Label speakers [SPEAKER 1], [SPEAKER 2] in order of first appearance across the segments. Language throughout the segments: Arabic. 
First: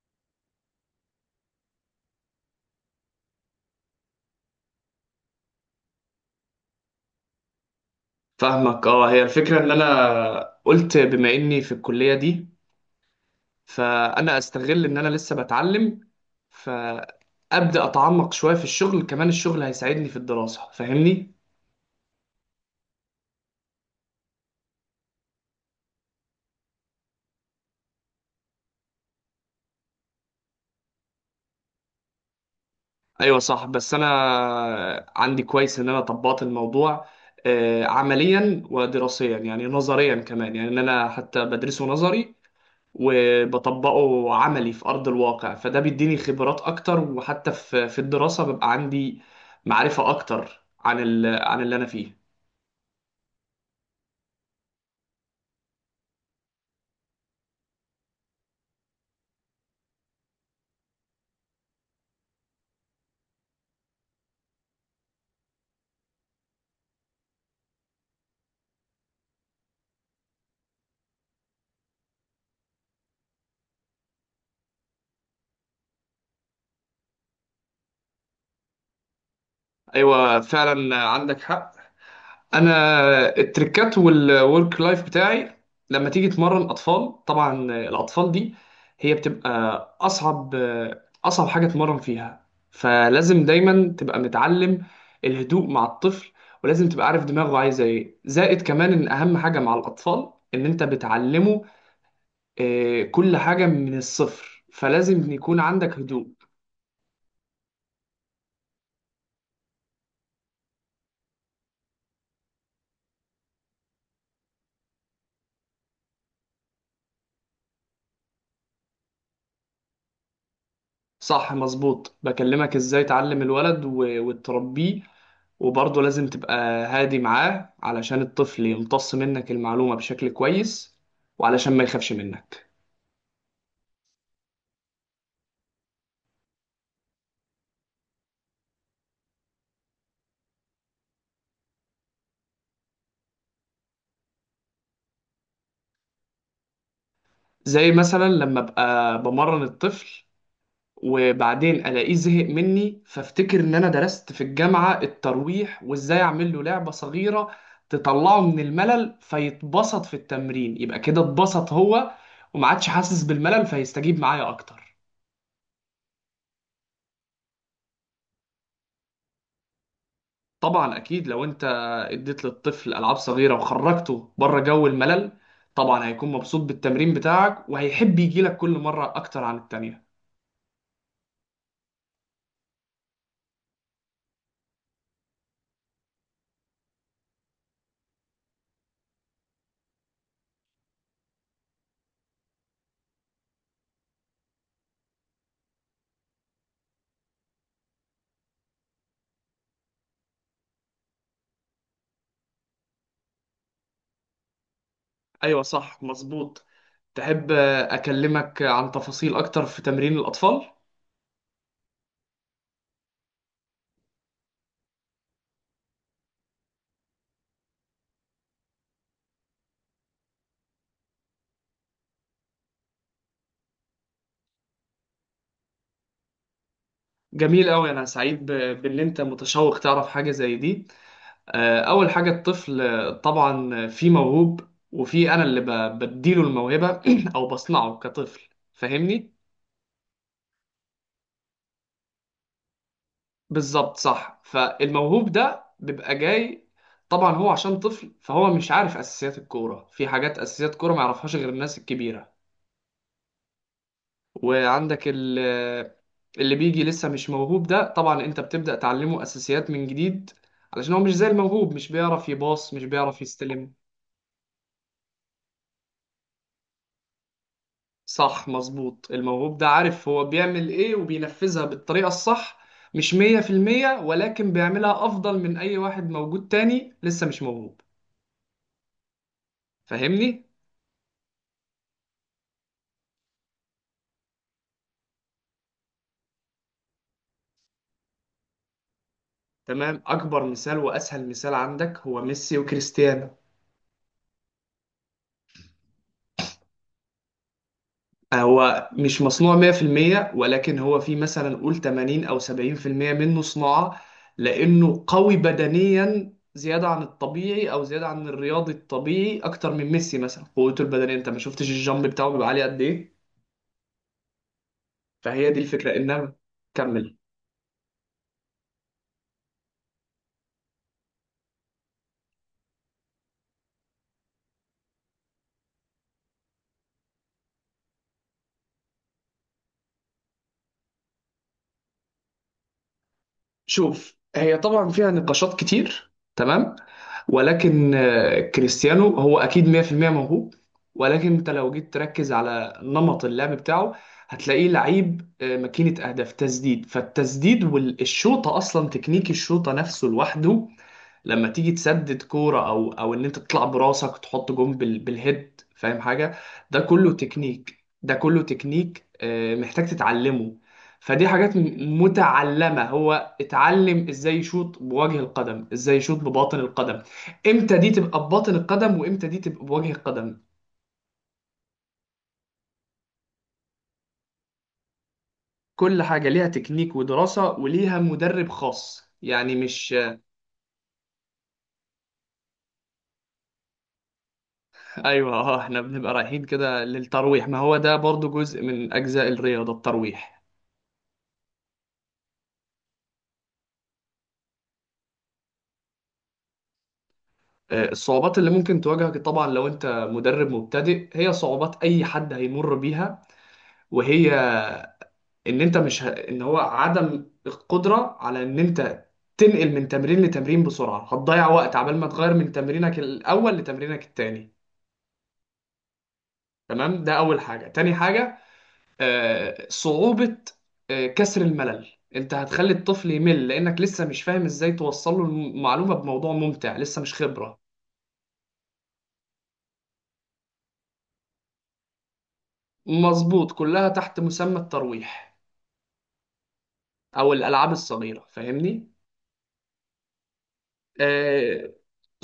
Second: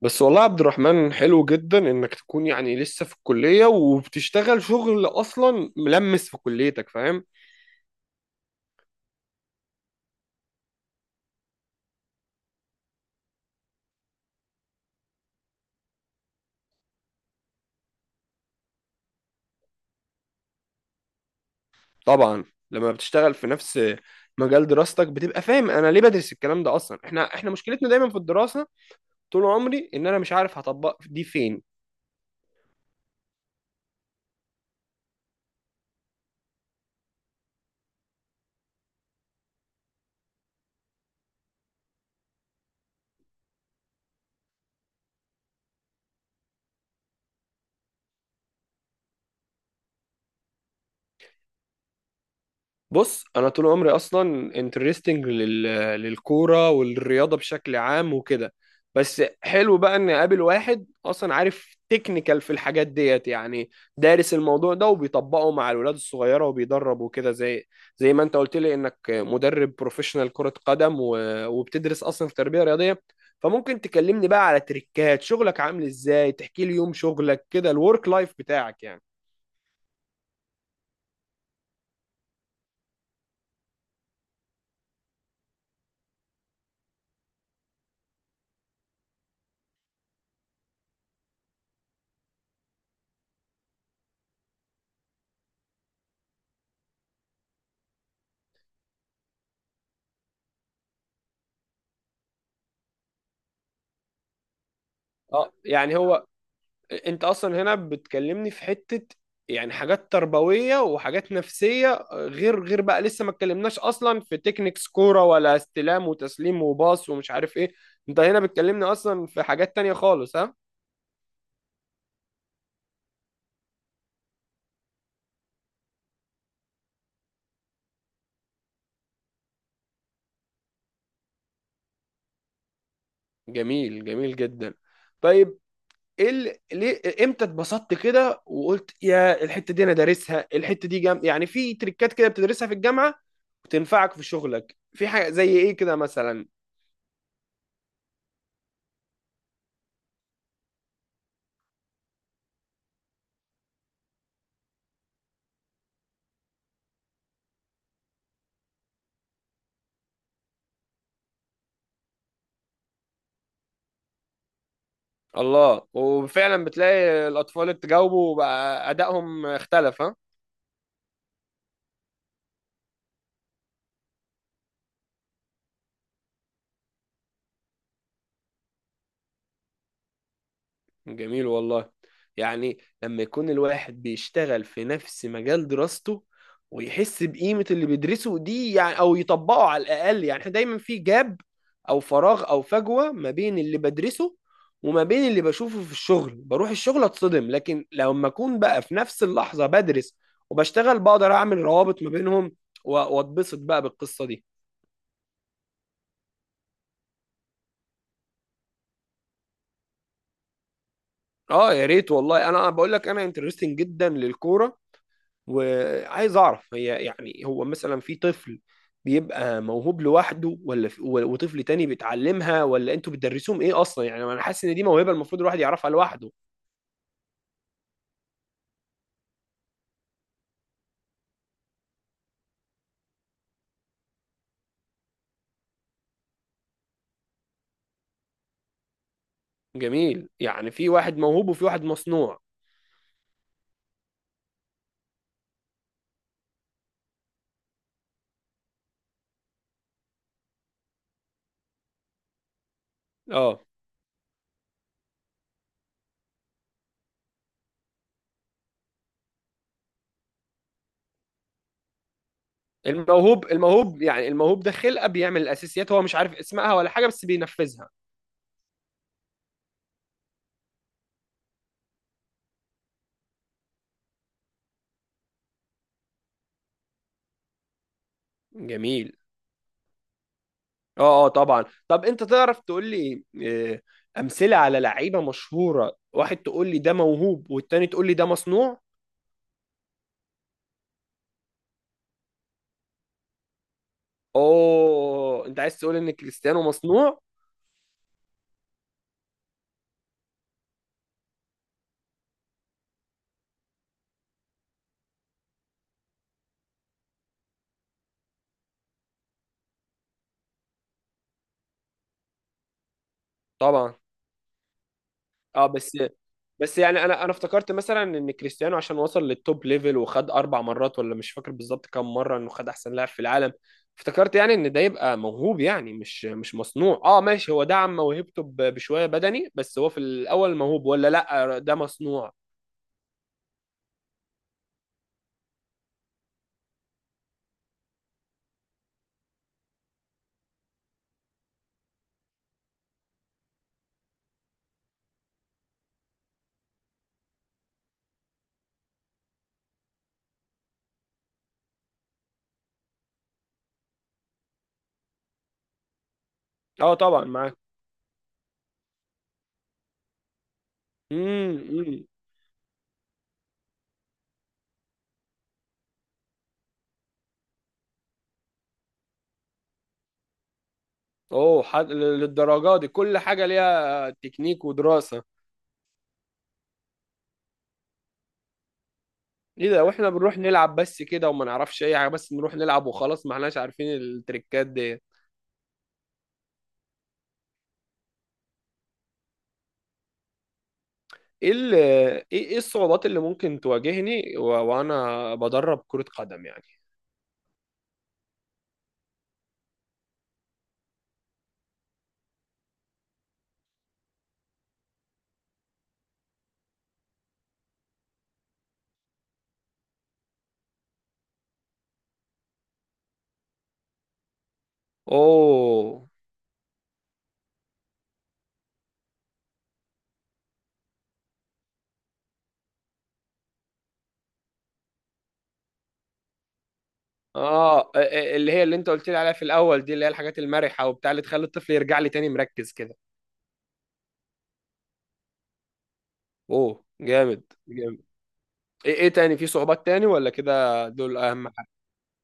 [SPEAKER 1] بس والله يا عبد الرحمن، حلو جدا انك تكون يعني لسه في الكلية وبتشتغل شغل اصلا ملمس في كليتك. فاهم؟
[SPEAKER 2] فاهمك. اه هي الفكرة ان انا قلت بما اني في الكلية دي، فانا استغل ان انا لسه بتعلم، فابدا اتعمق شوية في الشغل. كمان الشغل هيساعدني في الدراسة، فاهمني؟
[SPEAKER 1] طبعا. لما بتشتغل في نفس مجال دراستك بتبقى فاهم انا ليه بدرس الكلام ده اصلا. احنا مشكلتنا دايما في الدراسة، طول عمري ان انا مش عارف هطبق دي فين.
[SPEAKER 2] ايوه صح، بس انا عندي كويس ان انا طبقت الموضوع، عمليا ودراسيا، يعني نظريا كمان، يعني ان انا حتى بدرسه نظري وبطبقه عملي في أرض الواقع، فده بيديني خبرات أكتر، وحتى في الدراسة ببقى عندي معرفة أكتر عن عن اللي أنا فيه.
[SPEAKER 1] بص، انا طول عمري اصلا انترستنج للكوره والرياضه بشكل عام وكده. بس حلو بقى ان اقابل واحد اصلا عارف تكنيكال في الحاجات ديت، يعني دارس الموضوع ده وبيطبقه مع الولاد الصغيره وبيدرب وكده، زي ما انت قلت لي انك مدرب بروفيشنال كره قدم وبتدرس اصلا في تربيه رياضيه. فممكن تكلمني بقى على تريكات شغلك، عامل ازاي؟ تحكي لي يوم شغلك كده، الورك لايف بتاعك يعني.
[SPEAKER 2] أيوة فعلا عندك حق. انا التريكات والورك لايف بتاعي لما تيجي تمرن اطفال، طبعا الاطفال دي هي بتبقى اصعب اصعب حاجه تمرن فيها، فلازم دايما تبقى متعلم الهدوء مع الطفل، ولازم تبقى عارف دماغه عايزه ايه، زائد كمان ان اهم حاجه مع الاطفال ان انت بتعلمه كل حاجه من الصفر، فلازم
[SPEAKER 1] اه
[SPEAKER 2] يكون عندك
[SPEAKER 1] يعني هو
[SPEAKER 2] هدوء.
[SPEAKER 1] انت اصلا هنا بتكلمني في حتة يعني حاجات تربوية وحاجات نفسية، غير بقى لسه ما اتكلمناش اصلا في تكنيكس كورة ولا استلام وتسليم وباص ومش عارف ايه. انت هنا بتكلمني اصلا في حاجات تانية خالص، ها؟
[SPEAKER 2] صح مظبوط. بكلمك ازاي تعلم الولد وتربيه، وبرضه لازم تبقى هادي معاه علشان الطفل يمتص منك المعلومة بشكل كويس، وعلشان ما يخافش منك.
[SPEAKER 1] جميل، جميل جدا. طيب، ايه ليه، امتى اتبسطت كده وقلت يا الحتة دي انا دارسها، الحتة دي جام يعني في تريكات كده بتدرسها في الجامعة وتنفعك في شغلك؟ في حاجة زي ايه كده مثلا؟
[SPEAKER 2] زي مثلا لما ابقى بمرن الطفل وبعدين الاقيه زهق مني، فافتكر ان انا درست في الجامعة الترويح، وازاي اعمل له لعبة صغيرة تطلعه من الملل فيتبسط في التمرين، يبقى كده اتبسط هو وما عادش حاسس بالملل فيستجيب معايا اكتر.
[SPEAKER 1] الله، وفعلا بتلاقي الأطفال اللي تجاوبوا بقى أدائهم اختلف، ها؟
[SPEAKER 2] طبعا اكيد لو انت اديت للطفل العاب صغيره وخرجته بره جو الملل طبعا هيكون مبسوط بالتمرين بتاعك، وهيحب يجي لك كل مره اكتر عن التانية.
[SPEAKER 1] جميل والله. يعني لما يكون الواحد بيشتغل في نفس مجال دراسته ويحس بقيمة اللي بيدرسه دي يعني، أو يطبقه على الأقل. يعني احنا دايما في جاب أو فراغ أو فجوة ما بين اللي بدرسه وما بين اللي بشوفه في الشغل. بروح الشغل أتصدم، لكن لما أكون بقى في نفس اللحظة بدرس وبشتغل بقدر أعمل روابط ما بينهم، و- وأتبسط بقى بالقصة دي.
[SPEAKER 2] ايوه صح مظبوط. تحب اكلمك عن تفاصيل اكتر في تمرين الاطفال؟
[SPEAKER 1] اه يا ريت والله، انا بقول لك انا انترستنج جدا للكوره، وعايز اعرف، هي يعني هو مثلا في طفل بيبقى موهوب لوحده، ولا في وطفل تاني بيتعلمها، ولا انتوا بتدرسوهم ايه اصلا؟ يعني انا حاسس ان دي موهبه المفروض الواحد يعرفها لوحده.
[SPEAKER 2] جميل قوي، انا سعيد بان انت متشوق تعرف حاجه زي دي. اول حاجه الطفل، طبعا في موهوب وفي انا اللي بديله الموهبه او بصنعه كطفل، فاهمني؟
[SPEAKER 1] جميل، يعني في واحد موهوب وفي واحد مصنوع.
[SPEAKER 2] بالظبط صح. فالموهوب ده بيبقى جاي، طبعا هو عشان طفل فهو مش عارف اساسيات الكوره، في حاجات اساسيات كوره ما يعرفهاش غير الناس الكبيره.
[SPEAKER 1] اه،
[SPEAKER 2] وعندك اللي بيجي لسه مش موهوب ده طبعا انت بتبدا تعلمه اساسيات من جديد، علشان هو مش زي الموهوب، مش بيعرف يباص، مش بيعرف
[SPEAKER 1] الموهوب
[SPEAKER 2] يستلم.
[SPEAKER 1] الموهوب يعني الموهوب ده خلقه بيعمل الاساسيات، هو مش عارف اسمها ولا حاجه بس بينفذها.
[SPEAKER 2] صح مظبوط. الموهوب ده عارف هو بيعمل ايه وبينفذها بالطريقه الصح، مش 100%، ولكن بيعملها افضل من اي واحد موجود تاني لسه مش موهوب،
[SPEAKER 1] جميل.
[SPEAKER 2] فاهمني؟
[SPEAKER 1] اه، اه طبعا. طب انت تعرف تقول لي، امثله على لعيبه مشهوره، واحد تقول لي ده موهوب والتاني تقول لي ده مصنوع؟
[SPEAKER 2] تمام، اكبر مثال واسهل مثال عندك هو ميسي وكريستيانو.
[SPEAKER 1] اوه، انت عايز تقول ان كريستيانو مصنوع؟
[SPEAKER 2] هو مش مصنوع 100%، ولكن هو في مثلا قول 80 او 70% منه صناعة، لانه قوي بدنيا زيادة عن الطبيعي، او زيادة عن الرياضي الطبيعي اكتر من ميسي. مثلا قوته البدنية، انت ما شفتش الجامب بتاعه بيبقى عالي قد ايه؟
[SPEAKER 1] طبعا.
[SPEAKER 2] فهي دي
[SPEAKER 1] اه،
[SPEAKER 2] الفكرة
[SPEAKER 1] بس،
[SPEAKER 2] انها،
[SPEAKER 1] يعني
[SPEAKER 2] كمل.
[SPEAKER 1] انا افتكرت مثلا ان كريستيانو عشان وصل للتوب ليفل وخد 4 مرات، ولا مش فاكر بالظبط كام مره، انه خد احسن لاعب في العالم. افتكرت يعني ان ده يبقى موهوب، يعني مش مصنوع. اه ماشي، هو دعم موهبته بشويه بدني بس، هو في الاول موهوب ولا لا، ده مصنوع؟
[SPEAKER 2] شوف، هي طبعا فيها نقاشات كتير، تمام؟ ولكن كريستيانو هو اكيد 100% موهوب، ولكن انت لو جيت تركز على نمط اللعب بتاعه هتلاقيه لعيب ماكينة اهداف تسديد، فالتسديد والشوطة، اصلا تكنيك الشوطة نفسه لوحده لما تيجي تسدد كوره، او ان انت تطلع براسك وتحط جون بال بالهيد، فاهم حاجه؟ ده
[SPEAKER 1] اه
[SPEAKER 2] كله
[SPEAKER 1] طبعا، معاك.
[SPEAKER 2] تكنيك، ده كله تكنيك محتاج تتعلمه. فدي
[SPEAKER 1] امم.
[SPEAKER 2] حاجات
[SPEAKER 1] امم.
[SPEAKER 2] متعلمه. هو اتعلم ازاي يشوط بوجه القدم، ازاي يشوط بباطن القدم، امتى دي تبقى بباطن القدم وامتى دي تبقى بوجه القدم.
[SPEAKER 1] اوه للدرجه دي كل حاجه ليها تكنيك ودراسه؟
[SPEAKER 2] كل حاجه ليها تكنيك ودراسه، وليها مدرب خاص، يعني
[SPEAKER 1] ايه ده،
[SPEAKER 2] مش
[SPEAKER 1] واحنا بنروح نلعب بس كده وما نعرفش اي حاجه، بس نروح نلعب وخلاص، ما احناش عارفين التريكات دي.
[SPEAKER 2] ايوه. اه احنا بنبقى رايحين كده للترويح، ما هو ده برضو جزء من اجزاء الرياضه الترويح.
[SPEAKER 1] ايه، إيه، الصعوبات اللي ممكن تواجهني وانا بدرب كرة قدم يعني؟
[SPEAKER 2] الصعوبات اللي ممكن تواجهك طبعا لو انت مدرب مبتدئ هي صعوبات اي حد هيمر بيها، وهي ان انت مش ه... ان هو عدم القدرة على ان انت تنقل من تمرين لتمرين بسرعة. هتضيع وقت عبال ما تغير من تمرينك الاول لتمرينك التاني،
[SPEAKER 1] اوه.
[SPEAKER 2] تمام؟ ده اول حاجة. تاني حاجة صعوبة كسر الملل. انت هتخلي الطفل يمل لانك لسه مش فاهم ازاي توصل له المعلومة بموضوع ممتع، لسه مش خبرة.
[SPEAKER 1] اه، اللي هي اللي انت قلت لي عليها في الاول دي، اللي هي الحاجات المرحه وبتاع اللي تخلي الطفل يرجع لي تاني مركز كده.
[SPEAKER 2] مظبوط، كلها تحت مسمى الترويح
[SPEAKER 1] اوه
[SPEAKER 2] او
[SPEAKER 1] جامد.
[SPEAKER 2] الالعاب
[SPEAKER 1] جامد.
[SPEAKER 2] الصغيره، فاهمني؟
[SPEAKER 1] ايه تاني، في صعوبات تاني ولا كده دول اهم؟
[SPEAKER 2] آه،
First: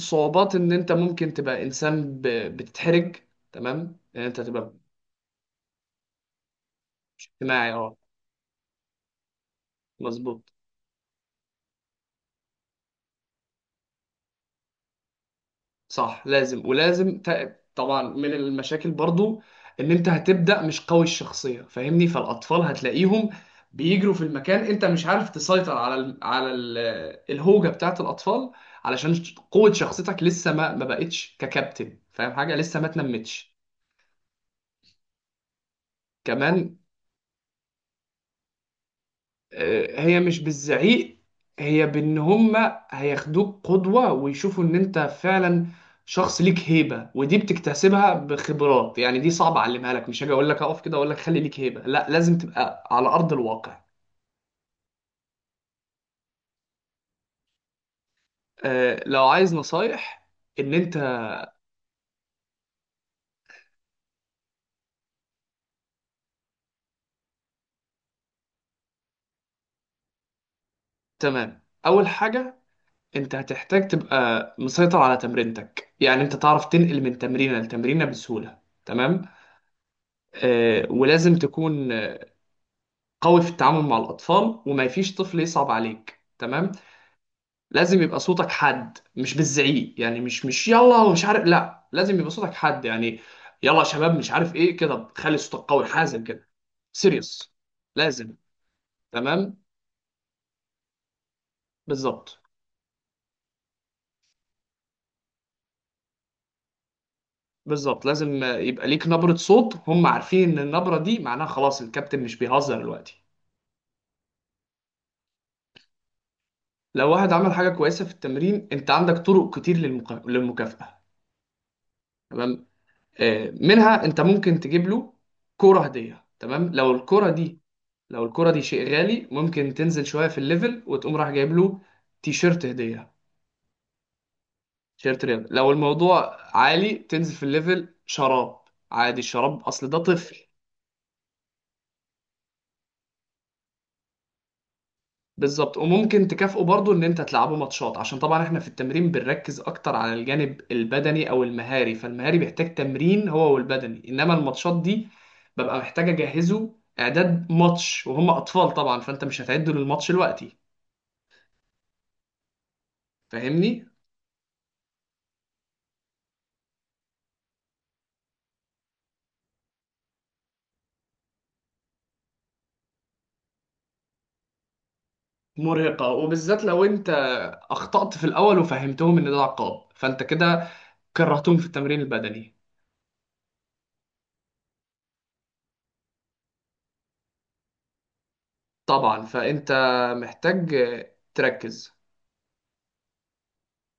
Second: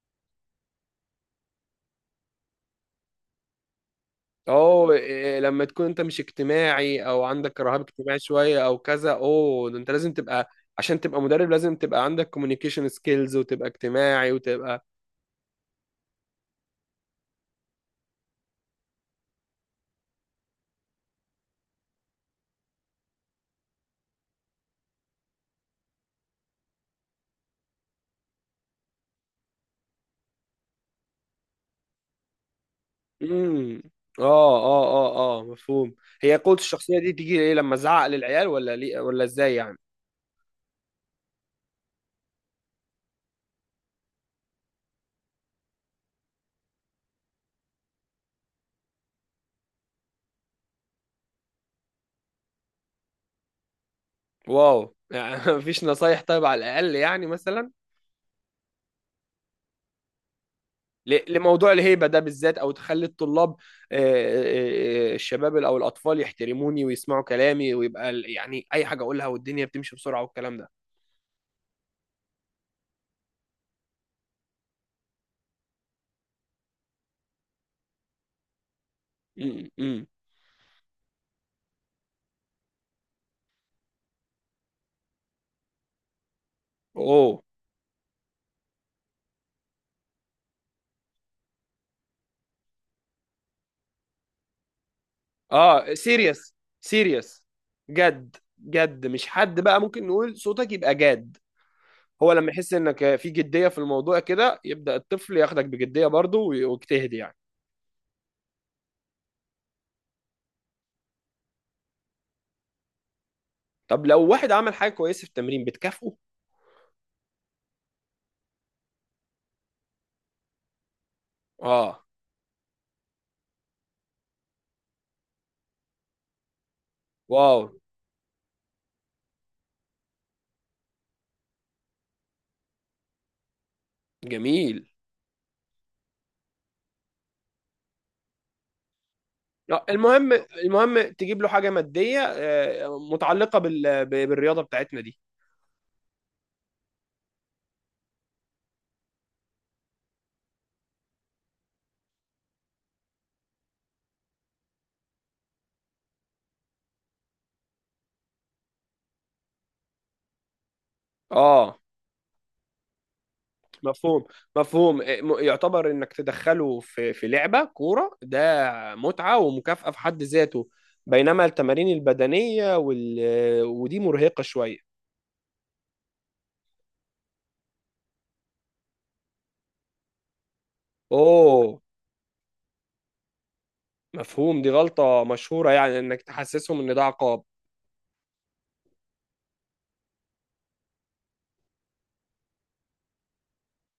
[SPEAKER 2] صعوبات ان انت ممكن تبقى انسان بتتحرج، تمام؟ ان انت تبقى
[SPEAKER 1] اه، لما تكون انت مش اجتماعي او عندك
[SPEAKER 2] اجتماعي،
[SPEAKER 1] رهاب
[SPEAKER 2] اه
[SPEAKER 1] اجتماعي شويه او كذا، اوه ده انت لازم
[SPEAKER 2] مظبوط.
[SPEAKER 1] تبقى. عشان تبقى مدرب لازم تبقى عندك كوميونيكيشن سكيلز وتبقى اجتماعي وتبقى.
[SPEAKER 2] صح لازم، ولازم طبعا من المشاكل برضو ان انت هتبدا مش قوي الشخصيه، فاهمني؟ فالاطفال هتلاقيهم بيجروا في المكان، انت مش عارف تسيطر على ال الهوجه بتاعت الاطفال، علشان قوه شخصيتك لسه ما بقتش ككابتن، فاهم حاجه؟ لسه ما اتنمتش.
[SPEAKER 1] امم. اه. اه. اه. اه، مفهوم. هي قوة
[SPEAKER 2] كمان
[SPEAKER 1] الشخصية دي تيجي ايه، لما ازعق للعيال ولا ليه ولا ازاي يعني؟
[SPEAKER 2] هي مش بالزعيق، هي بان هما هياخدوك قدوة، ويشوفوا ان انت فعلا شخص ليك هيبة. ودي بتكتسبها بخبرات، يعني دي صعب اعلمها لك، مش هاجي اقول لك اقف كده، اقول لك خلي ليك هيبة، لا، لازم تبقى على ارض الواقع.
[SPEAKER 1] واو، يعني مفيش نصايح طيب؟ على الاقل يعني مثلا،
[SPEAKER 2] لو عايز نصايح ان انت،
[SPEAKER 1] لموضوع الهيبة ده بالذات، أو تخلي الطلاب، الشباب أو الأطفال يحترموني ويسمعوا كلامي، ويبقى يعني أي حاجة أقولها والدنيا بتمشي بسرعة والكلام ده.
[SPEAKER 2] تمام اول حاجة انت هتحتاج تبقى مسيطر على تمرينتك، يعني انت تعرف تنقل من تمرينة لتمرينة بسهولة، تمام؟
[SPEAKER 1] م- م.
[SPEAKER 2] ولازم تكون قوي في التعامل مع الأطفال، وما فيش طفل يصعب عليك، تمام؟
[SPEAKER 1] أوه.
[SPEAKER 2] لازم يبقى صوتك حد، مش بالزعيق، يعني مش يلا ومش عارف، لا، لازم يبقى صوتك حد، يعني يلا يا شباب، مش عارف ايه كده، خلي صوتك قوي
[SPEAKER 1] أه
[SPEAKER 2] حازم كده،
[SPEAKER 1] سيريس. سيريس.
[SPEAKER 2] سيريس. لازم،
[SPEAKER 1] جد جد، مش حد
[SPEAKER 2] تمام،
[SPEAKER 1] بقى، ممكن نقول صوتك يبقى جاد. هو
[SPEAKER 2] بالظبط.
[SPEAKER 1] لما يحس إنك في جدية في الموضوع كده يبدأ الطفل ياخدك بجدية برضه، ويجتهد يعني.
[SPEAKER 2] بالظبط، لازم يبقى ليك نبرة صوت، هم عارفين ان النبرة دي معناها خلاص الكابتن مش بيهزر دلوقتي.
[SPEAKER 1] طب لو واحد عمل حاجة كويسة في التمرين بتكافئه؟
[SPEAKER 2] لو واحد عمل حاجة كويسة في التمرين انت عندك طرق كتير للمكافأة،
[SPEAKER 1] أه.
[SPEAKER 2] تمام؟ منها انت ممكن تجيب له كوره هديه، تمام.
[SPEAKER 1] واو.
[SPEAKER 2] لو الكوره دي شيء غالي ممكن تنزل شويه في الليفل وتقوم راح جايب له تيشيرت هديه،
[SPEAKER 1] جميل.
[SPEAKER 2] تيشيرت رياضه. لو الموضوع عالي تنزل في الليفل شراب، عادي الشراب
[SPEAKER 1] آه،
[SPEAKER 2] اصل ده
[SPEAKER 1] المهم
[SPEAKER 2] طفل.
[SPEAKER 1] المهم تجيب له حاجه ماديه، متعلقه بالرياضه بتاعتنا دي.
[SPEAKER 2] بالظبط، وممكن تكافئه برضو ان انت تلعبه ماتشات، عشان طبعا احنا في التمرين بنركز اكتر على الجانب البدني او المهاري، فالمهاري بيحتاج تمرين هو والبدني، انما الماتشات دي ببقى محتاج اجهزه اعداد ماتش، وهم اطفال طبعا فانت مش هتعده للماتش دلوقتي،
[SPEAKER 1] اه
[SPEAKER 2] فاهمني؟
[SPEAKER 1] مفهوم. مفهوم، يعتبر انك تدخله في لعبه كوره، ده متعه ومكافاه في حد ذاته. بينما التمارين البدنيه ودي مرهقه شويه.
[SPEAKER 2] مرهقة، وبالذات لو انت اخطأت في الاول وفهمتهم ان ده عقاب، فانت كده كرهتهم في
[SPEAKER 1] اوه
[SPEAKER 2] التمرين البدني.
[SPEAKER 1] مفهوم. دي غلطه مشهوره، يعني انك تحسسهم ان ده عقاب.
[SPEAKER 2] طبعا فانت محتاج تركز.